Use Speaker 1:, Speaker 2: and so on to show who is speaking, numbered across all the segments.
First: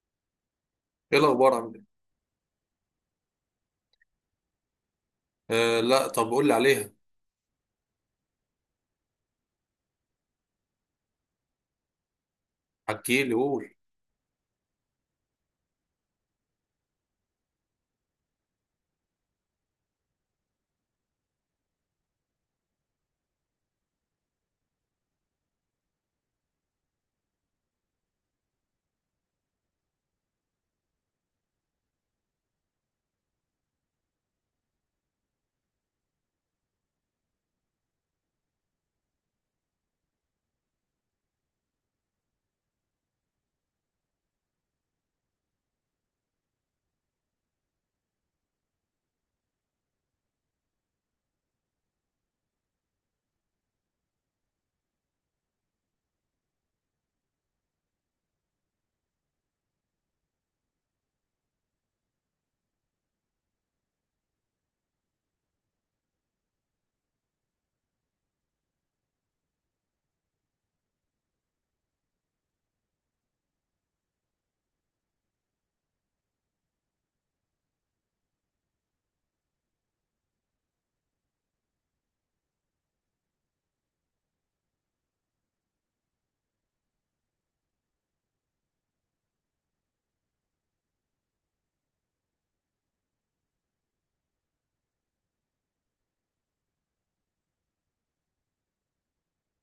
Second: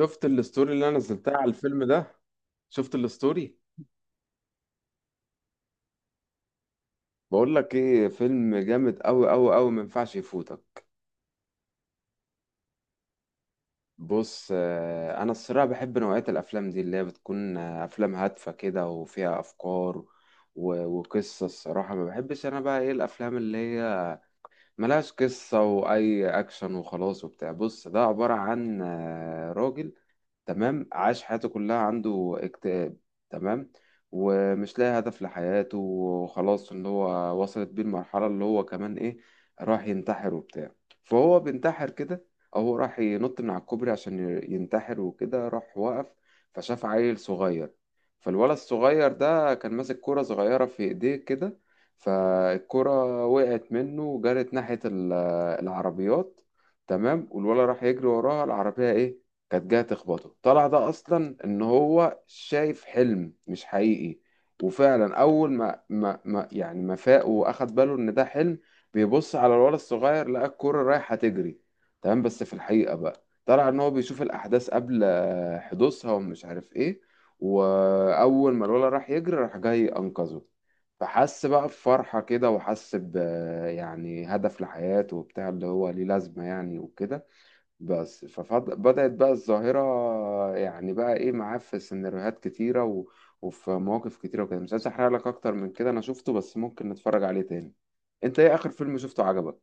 Speaker 1: شفت الستوري اللي انا
Speaker 2: ايه
Speaker 1: نزلتها على
Speaker 2: الاخبار؟ عامل
Speaker 1: الفيلم
Speaker 2: ايه؟
Speaker 1: ده. شفت الستوري.
Speaker 2: آه، لا، طب قول لي عليها.
Speaker 1: بقول لك ايه، فيلم جامد قوي قوي قوي، ما ينفعش يفوتك.
Speaker 2: حكي لي، قول.
Speaker 1: بص، انا الصراحه بحب نوعيه الافلام دي اللي هي بتكون، افلام هادفه كده وفيها افكار وقصه. الصراحه ما بحبش انا بقى ايه الافلام اللي هي ملهاش قصه واي اكشن وخلاص وبتاع. بص ده عباره عن راجل، تمام، عاش حياته كلها عنده اكتئاب. تمام. ومش لاقي هدف لحياته، وخلاص اللي هو وصلت بيه المرحلة اللي هو كمان ايه، راح ينتحر وبتاع. فهو بينتحر كده. او هو راح ينط من على الكوبري عشان ينتحر، وكده راح وقف. فشاف عيل صغير. فالولد الصغير ده كان ماسك كرة صغيرة في ايديه كده. فالكرة وقعت منه وجرت ناحية العربيات. تمام. والولد راح يجري وراها، العربية ايه كانت جاية تخبطه. طلع ده أصلا إن هو شايف حلم مش حقيقي. وفعلا أول ما يعني ما فاق وأخد باله إن ده حلم، بيبص على الولد الصغير، لقى الكرة رايحة تجري. تمام. بس في الحقيقة بقى طلع إن هو بيشوف الأحداث قبل حدوثها، ومش عارف إيه. وأول ما الولد راح يجري، راح جاي أنقذه. فحس بقى بفرحة كده، وحس ب يعني هدف لحياته وبتاع، اللي هو ليه لازمة يعني وكده. بس فبدأت بقى الظاهرة، يعني بقى ايه معاه في سيناريوهات كتيرة وفي مواقف كتيرة وكده. مش عايز احرق لك اكتر من كده، انا شفته بس ممكن نتفرج عليه تاني. انت ايه اخر فيلم شفته عجبك؟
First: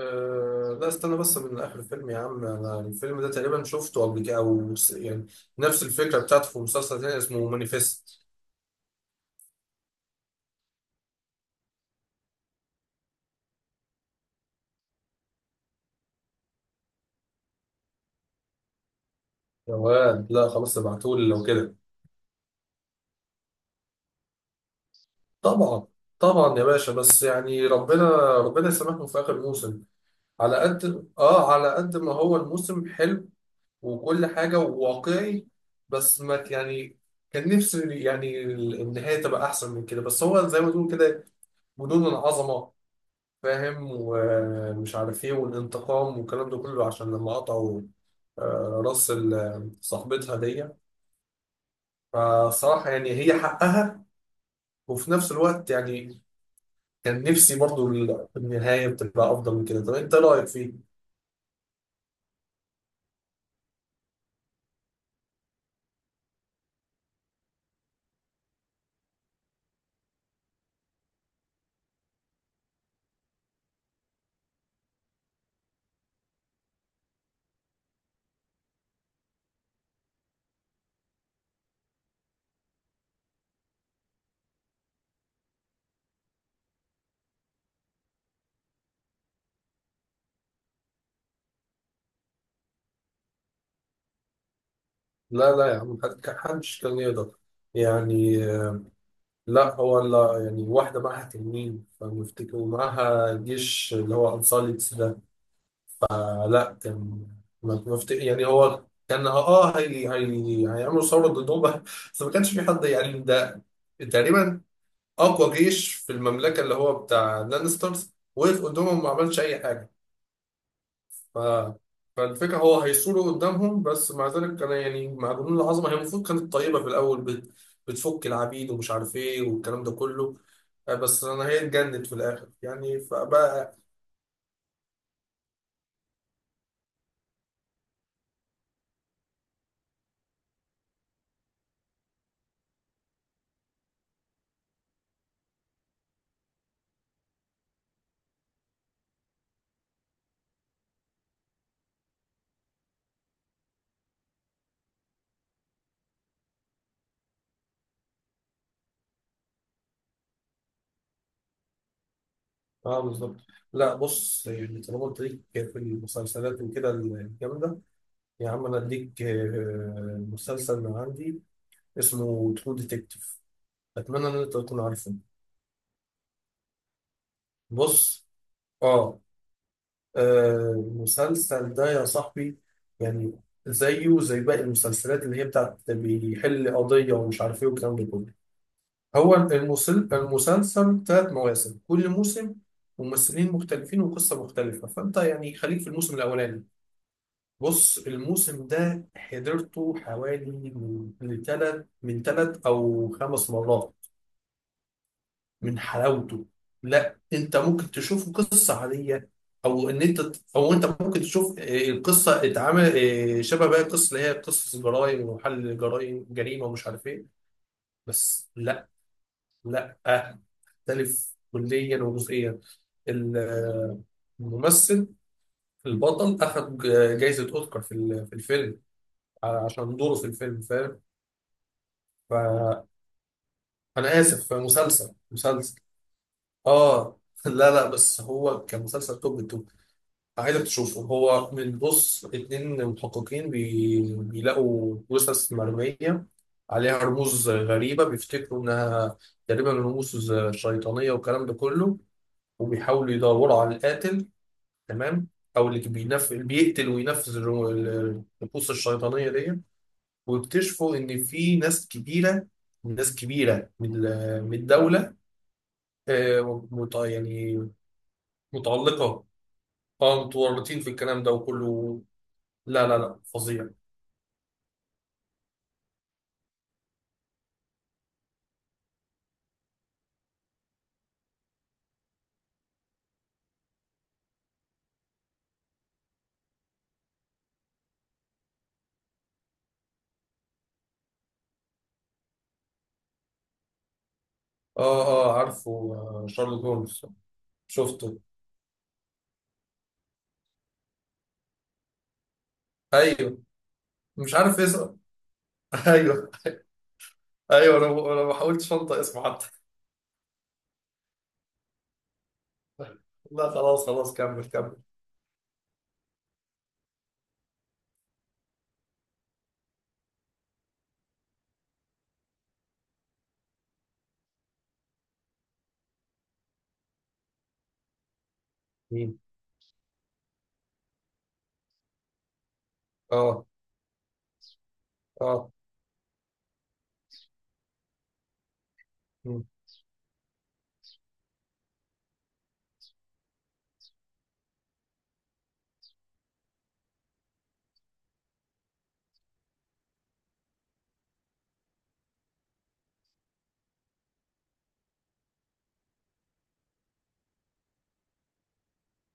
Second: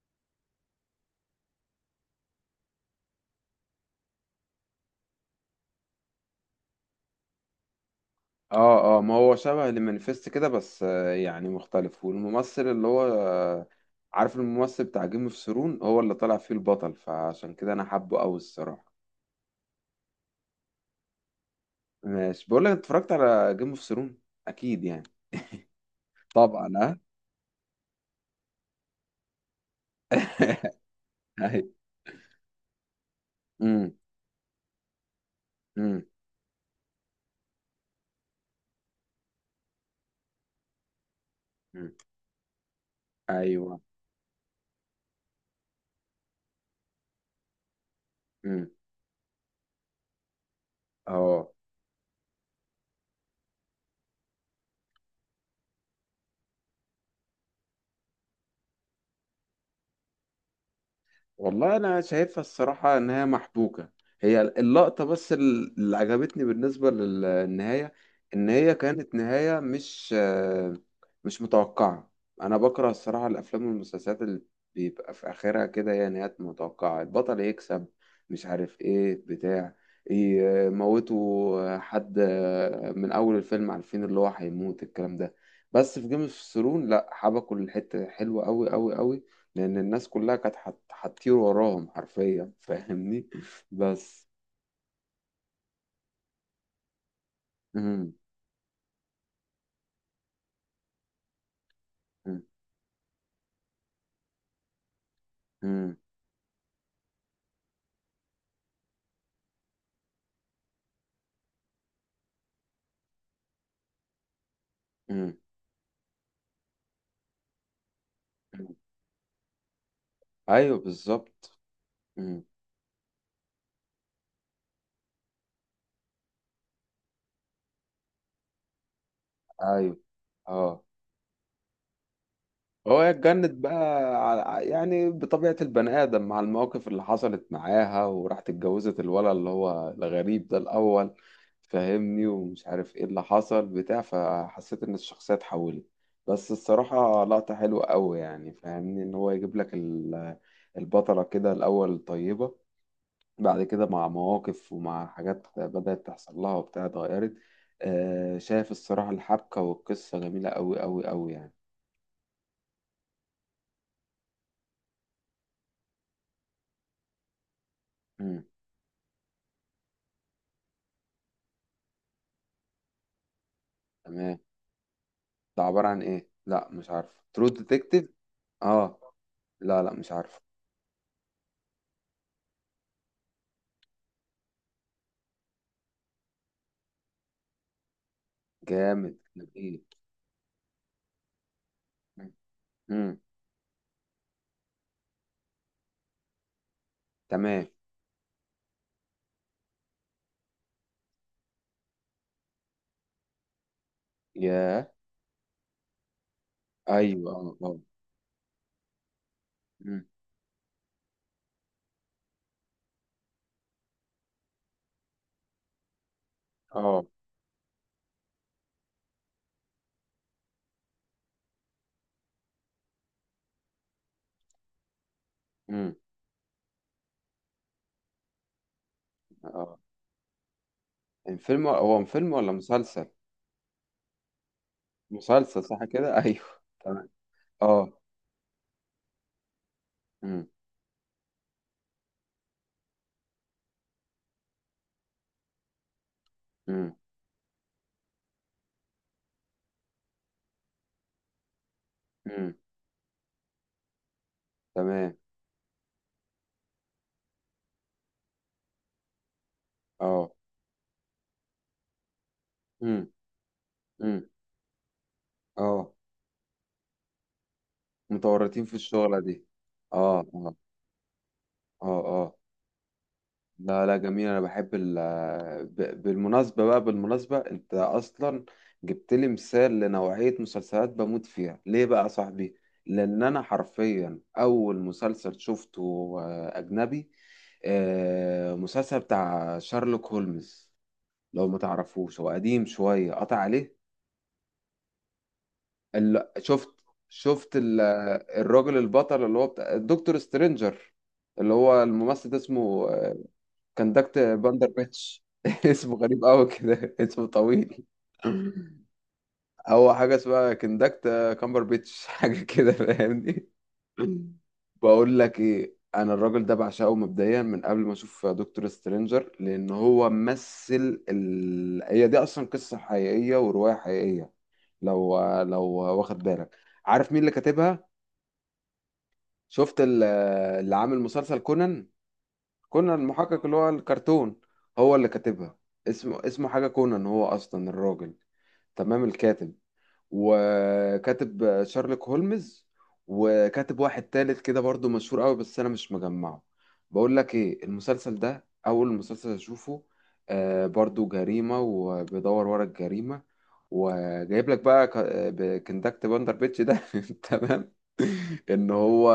Speaker 2: أه، لا، استنى بس من آخر الفيلم يا عم. أنا الفيلم ده تقريبا شفته قبل كده أو يعني نفس الفكرة بتاعته في مسلسل تاني اسمه مانيفست.
Speaker 1: اه اه، ما هو شبه المانيفست كده، بس يعني مختلف. والممثل اللي هو عارف الممثل بتاع جيم اوف ثرون، هو اللي طلع فيه البطل، فعشان كده انا حابه قوي الصراحة.
Speaker 2: يا واد، لا، خلاص، ابعتهولي لو كده.
Speaker 1: ماشي، بقول لك، اتفرجت على جيم اوف ثرون؟ اكيد يعني.
Speaker 2: طبعا، طبعا يا
Speaker 1: طبعا
Speaker 2: باشا،
Speaker 1: ها.
Speaker 2: بس يعني ربنا يسامحهم في آخر موسم. على قد آه
Speaker 1: أيوة.
Speaker 2: على قد ما هو الموسم حلو،
Speaker 1: امم.
Speaker 2: وكل حاجة، وواقعي. بس ما ك- يعني كان نفسي يعني النهاية تبقى أحسن من كده، بس هو زي ما تقول كده،
Speaker 1: امم.
Speaker 2: جنون العظمة.
Speaker 1: ايوه.
Speaker 2: فاهم؟ ومش عارف ايه والانتقام والكلام ده كله، عشان لما قطعوا
Speaker 1: امم.
Speaker 2: راس صاحبتها دي.
Speaker 1: اه.
Speaker 2: فصراحة يعني هي حقها، وفي نفس الوقت يعني كان نفسي برضو النهاية بتبقى أفضل من كده. طب أنت رأيك فيه؟
Speaker 1: والله انا شايفها الصراحه ان هي محبوكه. هي اللقطه بس اللي عجبتني بالنسبه للنهايه، ان هي كانت نهايه مش متوقعه. انا بكره الصراحه الافلام والمسلسلات اللي بيبقى في اخرها كده، يعني هي نهايات متوقعه، البطل يكسب، مش عارف ايه بتاع، يموتوا حد من اول الفيلم عارفين اللي هو هيموت، الكلام ده. بس في جيم اوف ثرون لا، حبكوا الحته حلوه قوي قوي قوي، لأن الناس كلها كانت هتطير وراهم حرفيا، فاهمني. بس.
Speaker 2: لا، لا يا عم، محدش كان يقدر
Speaker 1: مم.
Speaker 2: يعني، لا، هو لا يعني، واحدة معاها تنين
Speaker 1: مم.
Speaker 2: فمفتكر، ومعاها جيش اللي هو أنصار الإسلام.
Speaker 1: مم.
Speaker 2: لا، كان ما- ما فت- يعني هو كان هي هيعملوا ثوره ضدهم بس ما كانش في حد، يعني ده تقريبا
Speaker 1: مم.
Speaker 2: اقوى جيش في المملكه اللي هو بتاع لانسترز، وقف
Speaker 1: مم.
Speaker 2: قدامهم ما عملش اي حاجه.
Speaker 1: أيوه
Speaker 2: ف
Speaker 1: بالظبط. مم.
Speaker 2: فالفكره هو هيثوروا قدامهم، بس مع ذلك كان يعني مع جنود العظمه، هي المفروض كانت طيبه في الاول، بتفك العبيد ومش عارف ايه والكلام ده
Speaker 1: أيوه
Speaker 2: كله.
Speaker 1: اه.
Speaker 2: بس انا، هي اتجنت في الاخر،
Speaker 1: هو
Speaker 2: يعني
Speaker 1: اتجنت بقى.
Speaker 2: فبقى.
Speaker 1: يعني بطبيعة البني آدم مع المواقف اللي حصلت معاها، وراحت اتجوزت الولد اللي هو الغريب ده الأول، فاهمني، ومش عارف ايه اللي حصل بتاع. فحسيت إن الشخصية اتحولت. بس الصراحة لقطة حلوة أوي، يعني فاهمني، إن هو يجيب لك البطلة كده الأول طيبة، بعد كده مع مواقف ومع حاجات بدأت تحصل لها وبتاع اتغيرت. شايف الصراحة الحبكة والقصة جميلة أوي أوي أوي يعني.
Speaker 2: اه، بالظبط. لا، بص، يعني طالما قلت ليك في المسلسلات وكده الجامده،
Speaker 1: مم.
Speaker 2: يا عم انا اديك مسلسل من عندي اسمه ترو ديتكتيف، اتمنى ان
Speaker 1: تمام.
Speaker 2: انت تكون عارفه.
Speaker 1: ده عبارة عن ايه؟ لا، مش عارف ترو ديتكتيف.
Speaker 2: بص.
Speaker 1: اه.
Speaker 2: اه
Speaker 1: لا لا مش عارف.
Speaker 2: المسلسل ده يا صاحبي، يعني زيه زي باقي المسلسلات اللي هي بتاعت بيحل قضيه ومش عارف ايه والكلام ده كله.
Speaker 1: جامد.
Speaker 2: هو
Speaker 1: ايه.
Speaker 2: المسلسل 3 مواسم، كل موسم
Speaker 1: امم.
Speaker 2: ممثلين مختلفين وقصه مختلفه، فانت يعني خليك في الموسم الاولاني.
Speaker 1: تمام.
Speaker 2: بص، الموسم ده حضرته حوالي من تلت او 5 مرات
Speaker 1: يا.
Speaker 2: من حلاوته. لا،
Speaker 1: ايوه اه
Speaker 2: انت
Speaker 1: اه.
Speaker 2: ممكن تشوفه قصه عاديه، او ان
Speaker 1: مم.
Speaker 2: انت، او انت ممكن تشوف القصه اتعمل شبه باقي القصص اللي هي قصص جرائم وحل جرائم، جريمه ومش
Speaker 1: اه.
Speaker 2: عارف ايه. بس لا، لا، مختلف كليا وجزئيا. ال- آه، الممثل
Speaker 1: مم.
Speaker 2: البطل اخذ جائزه اوسكار في في الفيلم
Speaker 1: اه.
Speaker 2: عشان دوره في الفيلم، فاهم؟
Speaker 1: يعني فيلم، هو فيلم ولا
Speaker 2: ف...
Speaker 1: مسلسل؟
Speaker 2: انا اسف، مسلسل
Speaker 1: مسلسل
Speaker 2: مسلسل.
Speaker 1: صح كده. ايوه. تمام
Speaker 2: اه. لا، لا،
Speaker 1: اه.
Speaker 2: بس هو كان مسلسل توب التوب.
Speaker 1: امم.
Speaker 2: عايزك تشوفه. هو من، بص، 2 محققين بيلاقوا جثث مرمية
Speaker 1: امم.
Speaker 2: عليها رموز غريبة، بيفتكروا انها تقريبا رموز شيطانية والكلام ده كله،
Speaker 1: امم.
Speaker 2: وبيحاولوا يدوروا على القاتل.
Speaker 1: تمام.
Speaker 2: تمام. او اللي بيقتل وينفذ الرموز الشيطانية دي،
Speaker 1: اه.
Speaker 2: ويكتشفوا ان في ناس كبيرة،
Speaker 1: امم.
Speaker 2: ناس كبيرة
Speaker 1: امم.
Speaker 2: من الدولة
Speaker 1: اه،
Speaker 2: يعني
Speaker 1: متورطين في الشغلة
Speaker 2: متعلقة،
Speaker 1: دي. اه
Speaker 2: اه
Speaker 1: اه.
Speaker 2: متورطين في الكلام ده
Speaker 1: اه
Speaker 2: وكله.
Speaker 1: اه.
Speaker 2: لا، لا، لا، فظيع.
Speaker 1: لا لا جميل، انا بحب ال. بالمناسبة بقى، بالمناسبة انت اصلا جبت لي مثال لنوعية مسلسلات بموت فيها، ليه بقى يا صاحبي؟ لان انا حرفيا اول مسلسل شفته اجنبي، مسلسل بتاع شارلوك هولمز. لو ما تعرفوش، هو قديم شوية، قطع عليه.
Speaker 2: اه، اه، عارفه
Speaker 1: ال-
Speaker 2: شارلوك
Speaker 1: شفت
Speaker 2: هولمز.
Speaker 1: شفت
Speaker 2: شفته.
Speaker 1: الراجل البطل اللي هو بتاع دكتور سترينجر، اللي هو الممثل ده اسمه
Speaker 2: ايوه،
Speaker 1: كندكت
Speaker 2: مش عارف
Speaker 1: باندر
Speaker 2: اسمه.
Speaker 1: بيتش. اسمه غريب
Speaker 2: ايوه.
Speaker 1: قوي كده، اسمه
Speaker 2: ايوه،
Speaker 1: طويل.
Speaker 2: انا ما حاولتش انطق اسمه حتى
Speaker 1: هو حاجة اسمها كندكت كامبر بيتش. حاجة كده، فاهمني.
Speaker 2: لا، خلاص خلاص، كمل كمل.
Speaker 1: بقول لك ايه، انا الراجل ده بعشقه مبدئيا من قبل ما اشوف دكتور سترينجر، لان هو مثل هي دي اصلا قصة حقيقية ورواية حقيقية. لو، واخد بالك، عارف مين اللي كاتبها؟
Speaker 2: مين؟
Speaker 1: شفت اللي عامل مسلسل كونان، كونان المحقق
Speaker 2: اه،
Speaker 1: اللي هو الكرتون؟ هو اللي
Speaker 2: اه،
Speaker 1: كاتبها. اسمه حاجة كونان، هو أصلا الراجل، تمام،
Speaker 2: مم،
Speaker 1: الكاتب. وكاتب شارلوك هولمز، وكاتب واحد تالت كده برضو مشهور قوي، بس انا مش مجمعه. بقول لك ايه، المسلسل ده اول مسلسل اشوفه، برضو جريمة وبيدور ورا الجريمة، وجايب لك بقى كندكت باندر بيتش ده. تمام، ان هو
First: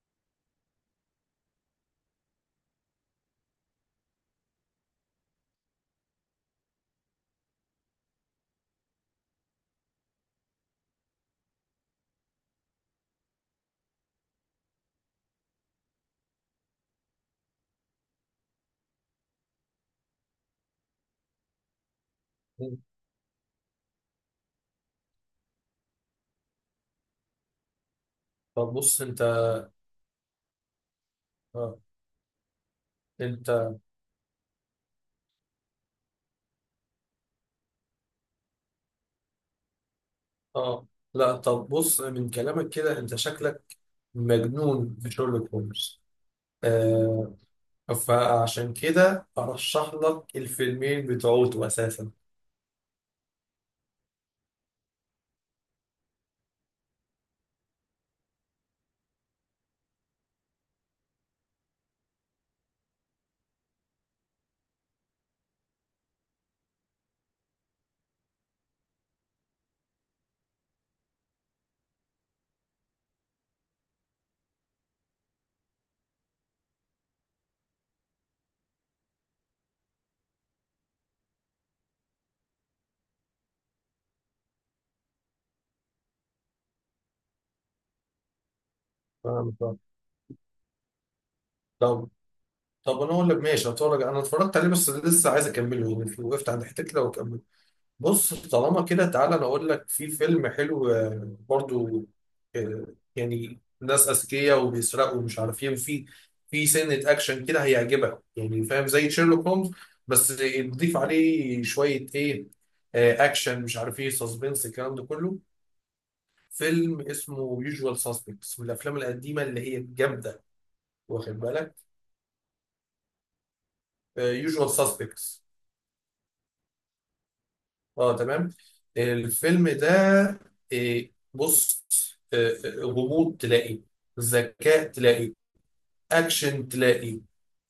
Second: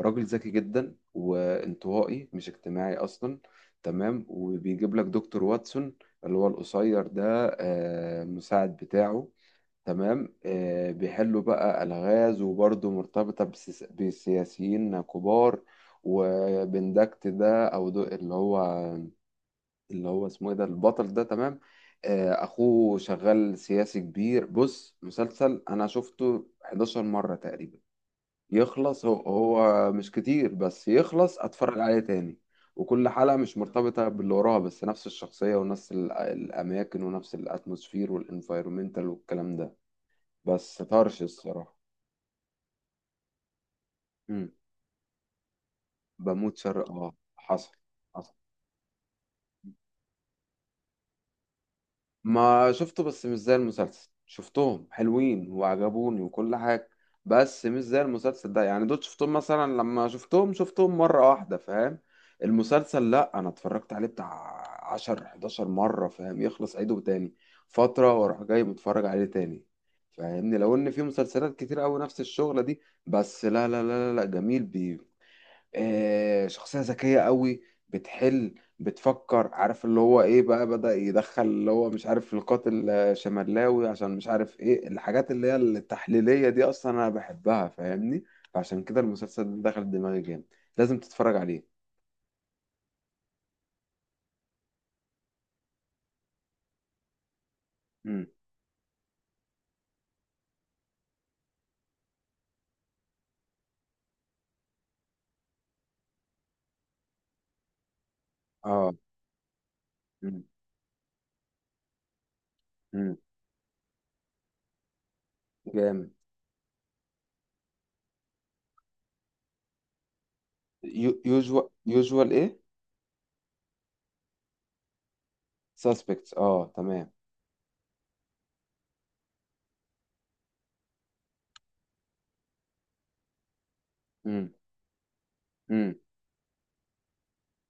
Speaker 1: راجل ذكي جدا، وانطوائي، مش اجتماعي اصلا. تمام. وبيجيب لك دكتور واتسون اللي هو القصير ده، مساعد بتاعه. تمام. بيحلوا بقى ألغاز، وبرضه مرتبطة بسياسيين كبار. وبندكت ده أو دو اللي هو اسمه إيه، ده البطل ده، تمام.
Speaker 2: مم.
Speaker 1: أخوه شغال سياسي كبير. بص، مسلسل أنا شفته 11 مرة تقريبا،
Speaker 2: طب، بص
Speaker 1: يخلص هو,
Speaker 2: انت.
Speaker 1: هو مش كتير، بس يخلص أتفرج
Speaker 2: اه.
Speaker 1: عليه تاني. وكل حلقة مش
Speaker 2: انت.
Speaker 1: مرتبطة باللي وراها، بس نفس الشخصية ونفس الأماكن ونفس الأتموسفير والإنفايرومنتال والكلام ده، بس
Speaker 2: اه.
Speaker 1: طرش
Speaker 2: لا، طب
Speaker 1: الصراحة.
Speaker 2: بص من كلامك كده انت شكلك
Speaker 1: امم.
Speaker 2: مجنون في شارلوك هولمز.
Speaker 1: بموت شرق اه،
Speaker 2: آه.
Speaker 1: حصل. حصل،
Speaker 2: فعشان كده ارشح لك الفيلمين بتوعته اساسا.
Speaker 1: ما شفته، بس مش زي المسلسل. شفتهم حلوين وعجبوني وكل حاجة، بس مش زي المسلسل ده، يعني دول شفتهم مثلا، لما شفتهم شفتهم مرة واحدة، فاهم. المسلسل لا، انا اتفرجت عليه بتاع 10 11 مرة، فاهم، يخلص عيده تاني فترة، واروح جاي متفرج عليه تاني، فاهمني. لو ان في مسلسلات كتير قوي نفس الشغلة دي، بس لا لا لا لا لا، جميل. شخصية ذكية قوي، بتحل، بتفكر، عارف اللي هو ايه بقى، بدأ يدخل اللي هو مش عارف القاتل شمالاوي، عشان مش عارف ايه، الحاجات اللي هي التحليلية دي اصلا انا بحبها، فاهمني. فعشان كده
Speaker 2: فاهم؟
Speaker 1: المسلسل ده
Speaker 2: طب.
Speaker 1: دخل دماغي جامد، لازم تتفرج عليه.
Speaker 2: طب، طب، انا اقول لك ماشي، هتفرج. انا اتفرجت عليه بس لسه عايز اكمله، يعني وقفت عند حته كده واكمل.
Speaker 1: امم
Speaker 2: بص، طالما كده تعالى انا اقول لك في فيلم حلو برضو، آه، يعني ناس اذكياء وبيسرقوا ومش عارف ايه، وفي سنه اكشن كده هيعجبك، يعني فاهم؟
Speaker 1: اه.
Speaker 2: زي شيرلوك هولمز، بس
Speaker 1: امم.
Speaker 2: تضيف عليه شويه ايه،
Speaker 1: امم.
Speaker 2: اكشن مش عارف ايه، سسبنس الكلام ده كله.
Speaker 1: جامد.
Speaker 2: فيلم اسمه يوجوال ساسبكتس، من الافلام القديمه اللي هي الجامده، واخد
Speaker 1: يوجوال.
Speaker 2: بالك؟
Speaker 1: يوجوال ايه.
Speaker 2: يوجوال ساسبكتس.
Speaker 1: ساسبكتس اه، تمام.
Speaker 2: اه، تمام. الفيلم ده، آه، بص، غموض تلاقي،
Speaker 1: امم.
Speaker 2: ذكاء تلاقي،
Speaker 1: امم.
Speaker 2: اكشن تلاقي،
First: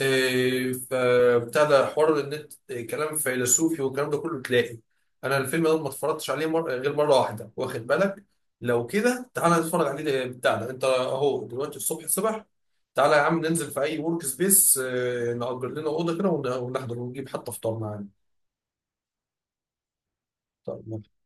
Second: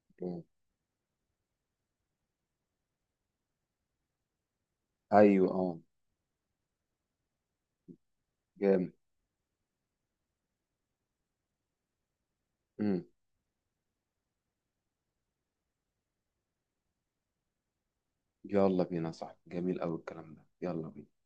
Speaker 2: فابتدى حوار النت، كلام فيلسوفي والكلام ده كله تلاقي. انا
Speaker 1: ايوه
Speaker 2: الفيلم
Speaker 1: اه.
Speaker 2: ده ما اتفرجتش عليه غير مره واحده، واخد بالك؟ لو
Speaker 1: جامد.
Speaker 2: كده تعالى نتفرج عليه، بتاعنا انت اهو دلوقتي، الصبح الصبح.
Speaker 1: امم.
Speaker 2: تعالى يا عم ننزل في اي ورك سبيس، نأجر لنا اوضه كده ونحضر ونجيب حتى فطار معانا.
Speaker 1: يلا بينا، صح، جميل قوي الكلام ده، يلا بينا.
Speaker 2: طب.